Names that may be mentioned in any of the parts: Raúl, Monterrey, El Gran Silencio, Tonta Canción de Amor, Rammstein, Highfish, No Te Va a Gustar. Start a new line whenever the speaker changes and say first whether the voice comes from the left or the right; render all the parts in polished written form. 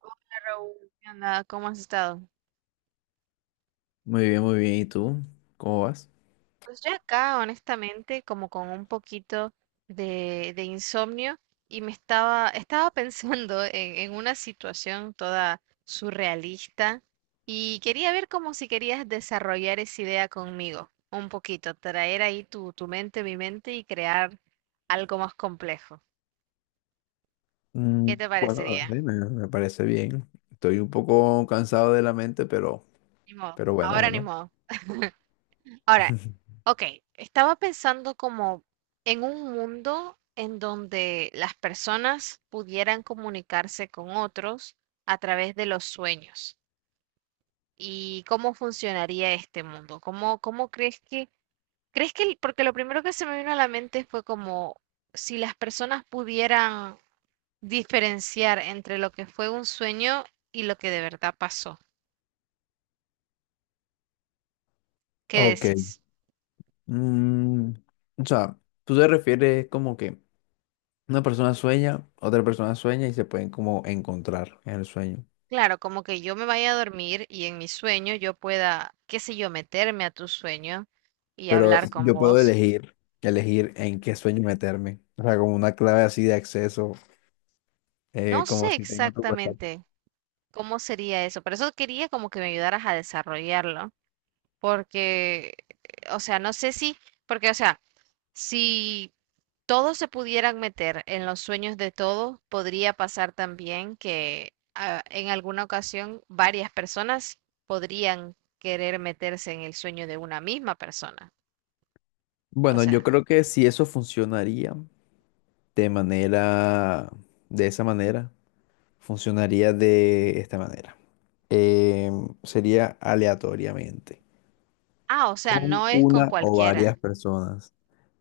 right: Hola Raúl, ¿qué onda? ¿Cómo has estado?
left: Muy bien, muy bien. ¿Y tú? ¿Cómo vas?
right: Pues yo acá, honestamente, como con un poquito de insomnio y me estaba pensando en una situación toda surrealista y quería ver como si querías desarrollar esa idea conmigo, un poquito, traer ahí tu mente, mi mente y crear algo más complejo. ¿Qué te
left: Bueno,
right: parecería?
left: dale, me parece bien. Estoy un poco cansado de la mente, pero,
right: Ni modo,
left: pero bueno,
right: ahora ni
left: bueno.
right: modo. Ahora, ok, estaba pensando como en un mundo en donde las personas pudieran comunicarse con otros a través de los sueños. ¿Y cómo funcionaría este mundo? ¿Cómo crees que, porque lo primero que se me vino a la mente fue como si las personas pudieran diferenciar entre lo que fue un sueño y lo que de verdad pasó? ¿Qué
left: Ok.
right: decís?
left: Mm, o sea, tú te refieres como que una persona sueña, otra persona sueña y se pueden como encontrar en el sueño.
right: Claro, como que yo me vaya a dormir y en mi sueño yo pueda, qué sé yo, meterme a tu sueño y
left: Pero
right: hablar con
left: yo puedo
right: vos.
left: elegir, elegir en qué sueño meterme. O sea, como una clave así de acceso,
right: No
left: como
right: sé
left: si tengo tu WhatsApp.
right: exactamente cómo sería eso, por eso quería como que me ayudaras a desarrollarlo, porque, o sea, no sé si, porque, o sea, si todos se pudieran meter en los sueños de todos, podría pasar también que en alguna ocasión varias personas podrían querer meterse en el sueño de una misma persona. O
left: Bueno,
right: sea,
left: yo creo que si eso funcionaría. De de esa manera, funcionaría de esta manera. Sería aleatoriamente,
right: ah, o sea,
left: con
right: no es con
left: una o
right: cualquiera.
left: varias personas,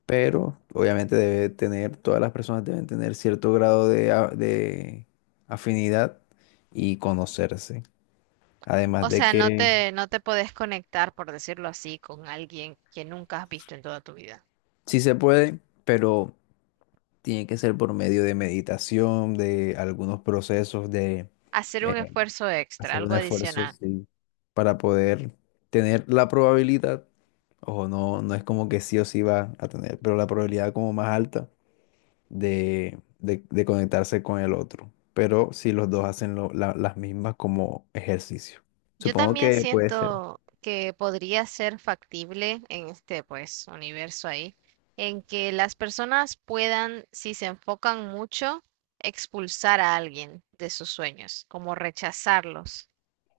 left: pero obviamente debe tener, todas las personas deben tener cierto grado de afinidad y conocerse. Además
right: O
left: de
right: sea, no
left: que
right: te, no te podés conectar, por decirlo así, con alguien que nunca has visto en toda tu vida.
left: sí se puede, pero tiene que ser por medio de meditación, de algunos procesos de
right: Hacer un
left: eh,
right: esfuerzo extra,
left: hacer
right: algo
left: un esfuerzo,
right: adicional.
left: sí, para poder tener la probabilidad, ojo, no, no es como que sí o sí va a tener, pero la probabilidad como más alta de conectarse con el otro. Pero si los dos hacen las mismas como ejercicio.
right: Yo
left: Supongo
right: también
left: que puede ser.
right: siento que podría ser factible en este, pues, universo ahí, en que las personas puedan, si se enfocan mucho, expulsar a alguien de sus sueños, como rechazarlos,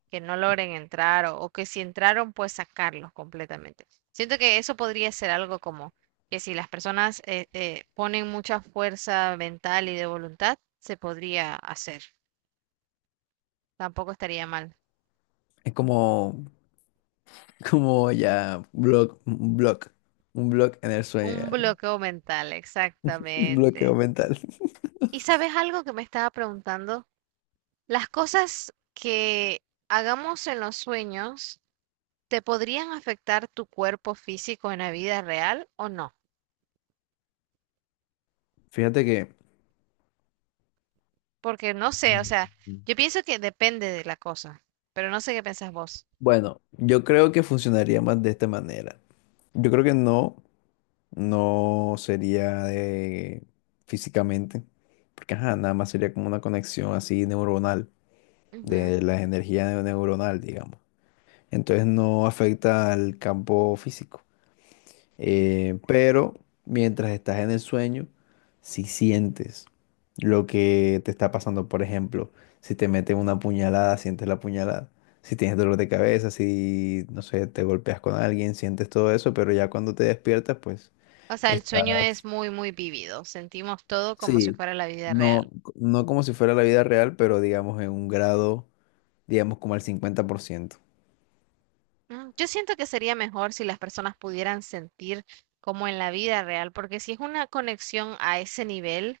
right: que no logren entrar o que si entraron, pues sacarlos completamente. Siento que eso podría ser algo como que si las personas ponen mucha fuerza mental y de voluntad, se podría hacer. Tampoco estaría mal.
left: Es como, como ya blog, un blog en el sueño,
right: Un
left: ya,
right: bloqueo mental,
left: un bloqueo
right: exactamente.
left: mental.
right: ¿Y sabes algo que me estaba preguntando? Las cosas que hagamos en los sueños, ¿te podrían afectar tu cuerpo físico en la vida real o no?
left: Fíjate que,
right: Porque no sé, o sea,
left: Mm.
right: yo pienso que depende de la cosa, pero no sé qué pensás vos.
left: bueno, yo creo que funcionaría más de esta manera. Yo creo que no, no sería de físicamente, porque ajá, nada más sería como una conexión así neuronal,
right: Ujú.
left: de las energías neuronal, digamos. Entonces no afecta al campo físico. Pero mientras estás en el sueño, si sientes lo que te está pasando, por ejemplo, si te meten una puñalada, sientes la puñalada. Si tienes dolor de cabeza, si, no sé, te golpeas con alguien, sientes todo eso, pero ya cuando te despiertas, pues.
right: O sea, el sueño es
left: Estás,
right: muy, muy vívido, sentimos todo como si
left: sí,
right: fuera la vida
left: no,
right: real.
left: no como si fuera la vida real, pero digamos en un grado, digamos como al 50%.
right: Mm, yo siento que sería mejor si las personas pudieran sentir como en la vida real, porque si es una conexión a ese nivel,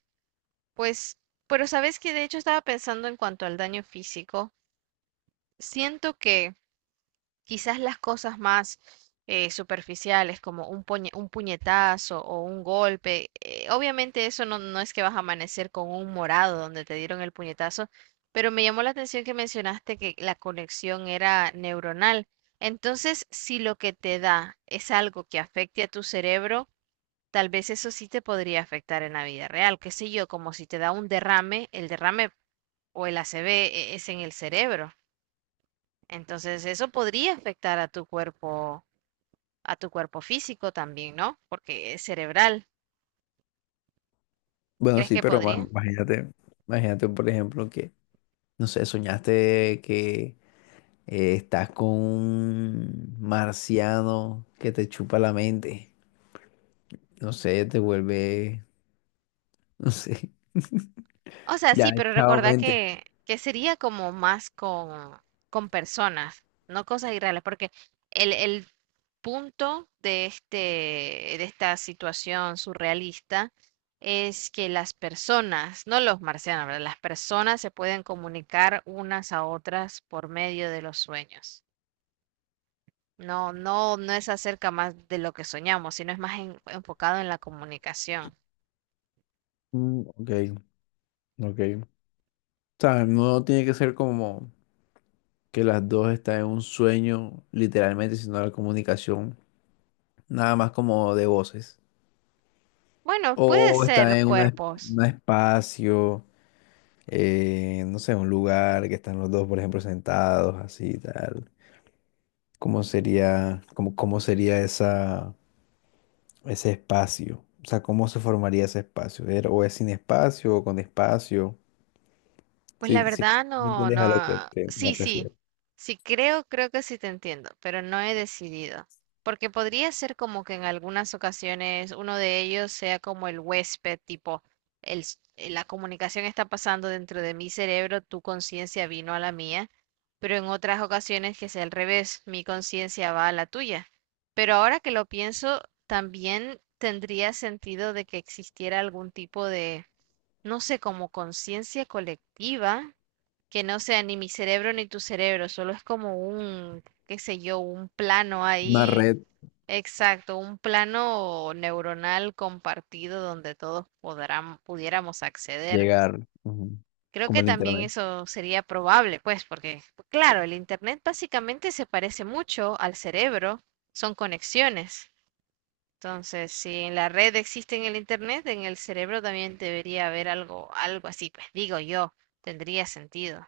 right: pues, pero sabes que de hecho estaba pensando en cuanto al daño físico, siento que quizás las cosas más superficiales, como un, un puñetazo o un golpe, obviamente eso no, no es que vas a amanecer con un morado donde te dieron el puñetazo, pero me llamó la atención que mencionaste que la conexión era neuronal. Entonces, si lo que te da es algo que afecte a tu cerebro, tal vez eso sí te podría afectar en la vida real, qué sé yo, como si te da un derrame, el derrame o el ACV es en el cerebro. Entonces, eso podría afectar a tu cuerpo físico también, ¿no? Porque es cerebral.
left: Bueno,
right: ¿Crees
left: sí,
right: que
left: pero ma-
right: podría?
left: imagínate, imagínate, por ejemplo, que, no sé, soñaste que estás con un marciano que te chupa la mente. No sé, te vuelve, no sé,
right: O sea, sí,
left: ya,
right: pero
left: chao
right: recordá
left: mente.
right: que sería como más con personas, no cosas irreales, porque el punto de este, de esta situación surrealista es que las personas, no los marcianos, ¿verdad? Las personas se pueden comunicar unas a otras por medio de los sueños. No es acerca más de lo que soñamos, sino es más enfocado en la comunicación.
left: Ok, ok. O sea, no tiene que ser como que las dos están en un sueño, literalmente, sino la comunicación. Nada más como de voces.
right: Bueno, puede
left: O
right: ser
left: está en una
right: cuerpos.
left: un espacio, no sé, un lugar que están los dos, por ejemplo, sentados, así, tal. ¿Cómo sería, cómo sería ese espacio? O sea, ¿cómo se formaría ese espacio? ¿O es sin espacio o con espacio?
right: Pues la
left: Sí, sí,
right: verdad
left: ¿me
right: no,
left: entiendes a lo que
right: no.
left: me
right: Sí, sí.
left: refiero?
right: Sí creo, creo que sí te entiendo, pero no he decidido. Porque podría ser como que en algunas ocasiones uno de ellos sea como el huésped, tipo, la comunicación está pasando dentro de mi cerebro, tu conciencia vino a la mía, pero en otras ocasiones que sea al revés, mi conciencia va a la tuya. Pero ahora que lo pienso, también tendría sentido de que existiera algún tipo de no sé, como conciencia colectiva, que no sea ni mi cerebro ni tu cerebro, solo es como un, qué sé yo, un plano
left: Una
right: ahí,
left: red,
right: exacto, un plano neuronal compartido donde todos podrán, pudiéramos acceder.
left: llegar, ujú,
right: Creo
left: como
right: que
left: el
right: también
left: internet.
right: eso sería probable, pues, porque, claro, el Internet básicamente se parece mucho al cerebro, son conexiones. Entonces, si en la red existe en el internet, en el cerebro también debería haber algo, algo así, pues digo yo, tendría sentido.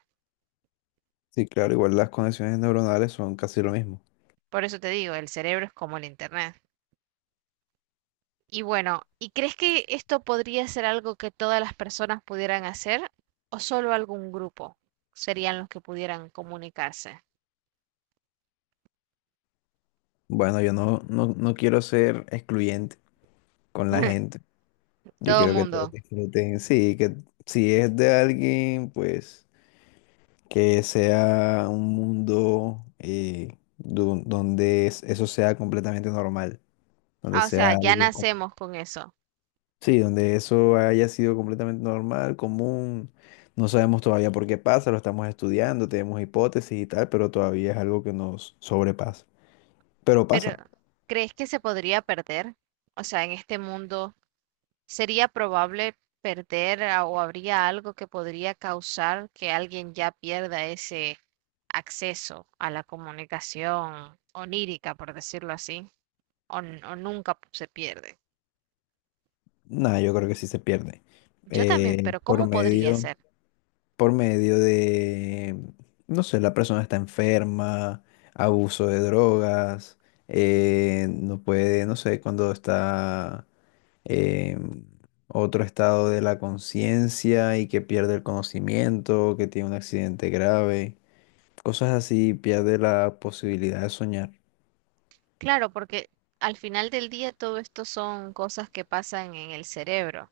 left: Sí, claro, igual las conexiones neuronales son casi lo mismo.
right: Por eso te digo, el cerebro es como el internet. Y bueno, ¿y crees que esto podría ser algo que todas las personas pudieran hacer o solo algún grupo serían los que pudieran comunicarse?
left: Bueno, yo no, no, no quiero ser excluyente con la gente. Yo
right: Todo
left: quiero que todos
right: mundo.
left: disfruten. Sí, que si es de alguien, pues que sea un mundo donde eso sea completamente normal, donde
right: Ah, o sea,
left: sea
right: ya
left: algo como...
right: nacemos con eso.
left: Sí, donde eso haya sido completamente normal, común. No sabemos todavía por qué pasa, lo estamos estudiando, tenemos hipótesis y tal, pero todavía es algo que nos sobrepasa. Pero
right: Pero,
left: pasa.
right: ¿crees que se podría perder? O sea, en este mundo, ¿sería probable perder o habría algo que podría causar que alguien ya pierda ese acceso a la comunicación onírica, por decirlo así, o, o nunca se pierde?
left: Nada, yo creo que sí se pierde.
right: Yo también,
left: Eh,
right: pero
left: por
right: ¿cómo podría
left: medio...
right: ser?
left: por medio de, no sé, la persona está enferma, abuso de drogas, no puede, no sé, cuando está en otro estado de la conciencia y que pierde el conocimiento, que tiene un accidente grave, cosas así, pierde la posibilidad de soñar.
right: Claro, porque al final del día todo esto son cosas que pasan en el cerebro.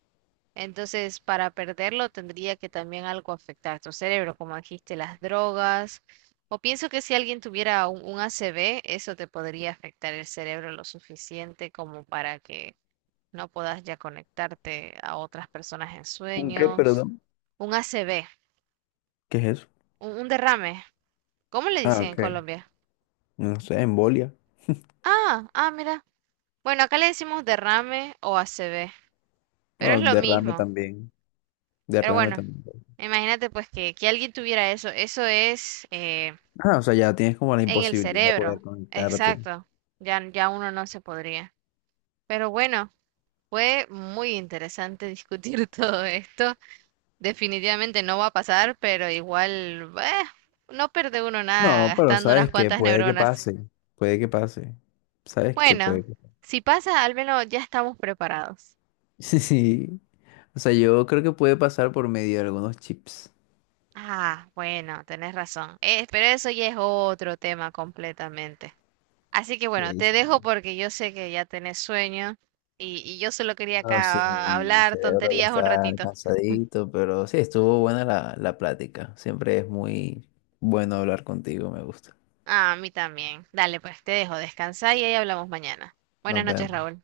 right: Entonces, para perderlo tendría que también algo afectar a tu cerebro, como dijiste, las drogas. O pienso que si alguien tuviera un ACV, eso te podría afectar el cerebro lo suficiente como para que no puedas ya conectarte a otras personas en
left: ¿Un qué,
right: sueños.
left: perdón?
right: Un ACV,
left: ¿Qué es eso?
right: un derrame. ¿Cómo le
left: Ah,
right: dicen en
left: ok.
right: Colombia?
left: No sé, embolia.
right: Ah, ah, mira. Bueno, acá le decimos derrame o ACV, pero es
left: Bueno,
right: lo
left: derrame
right: mismo.
left: también.
right: Pero
left: Derrame
right: bueno,
left: también.
right: imagínate pues que alguien tuviera eso. Eso es...
left: Ah, o sea, ya tienes como la
right: en el
left: imposibilidad de poder
right: cerebro,
left: conectarte.
right: exacto. Ya, ya uno no se podría. Pero bueno, fue muy interesante discutir todo esto. Definitivamente no va a pasar, pero igual, no pierde uno nada
left: No, pero
right: gastando unas
left: sabes que
right: cuantas neuronas.
left: puede que pase, sabes que puede
right: Bueno,
left: que...
right: si pasa, al menos ya estamos preparados.
left: Sí, o sea, yo creo que puede pasar por medio de algunos chips.
right: Ah, bueno, tenés razón. Pero eso ya es otro tema completamente. Así que bueno,
left: Sí,
right: te
left: sí.
right: dejo porque yo sé que ya tenés sueño y yo solo quería
left: No sé,
right: acá
left: mi
right: hablar
left: cerebro ya
right: tonterías un
left: está
right: ratito.
left: cansadito, pero sí, estuvo buena la plática. Siempre es muy bueno hablar contigo, me gusta.
right: Ah, a mí también. Dale, pues te dejo, descansar y ahí hablamos mañana. Buenas
left: Nos
right: noches,
left: vemos.
right: Raúl.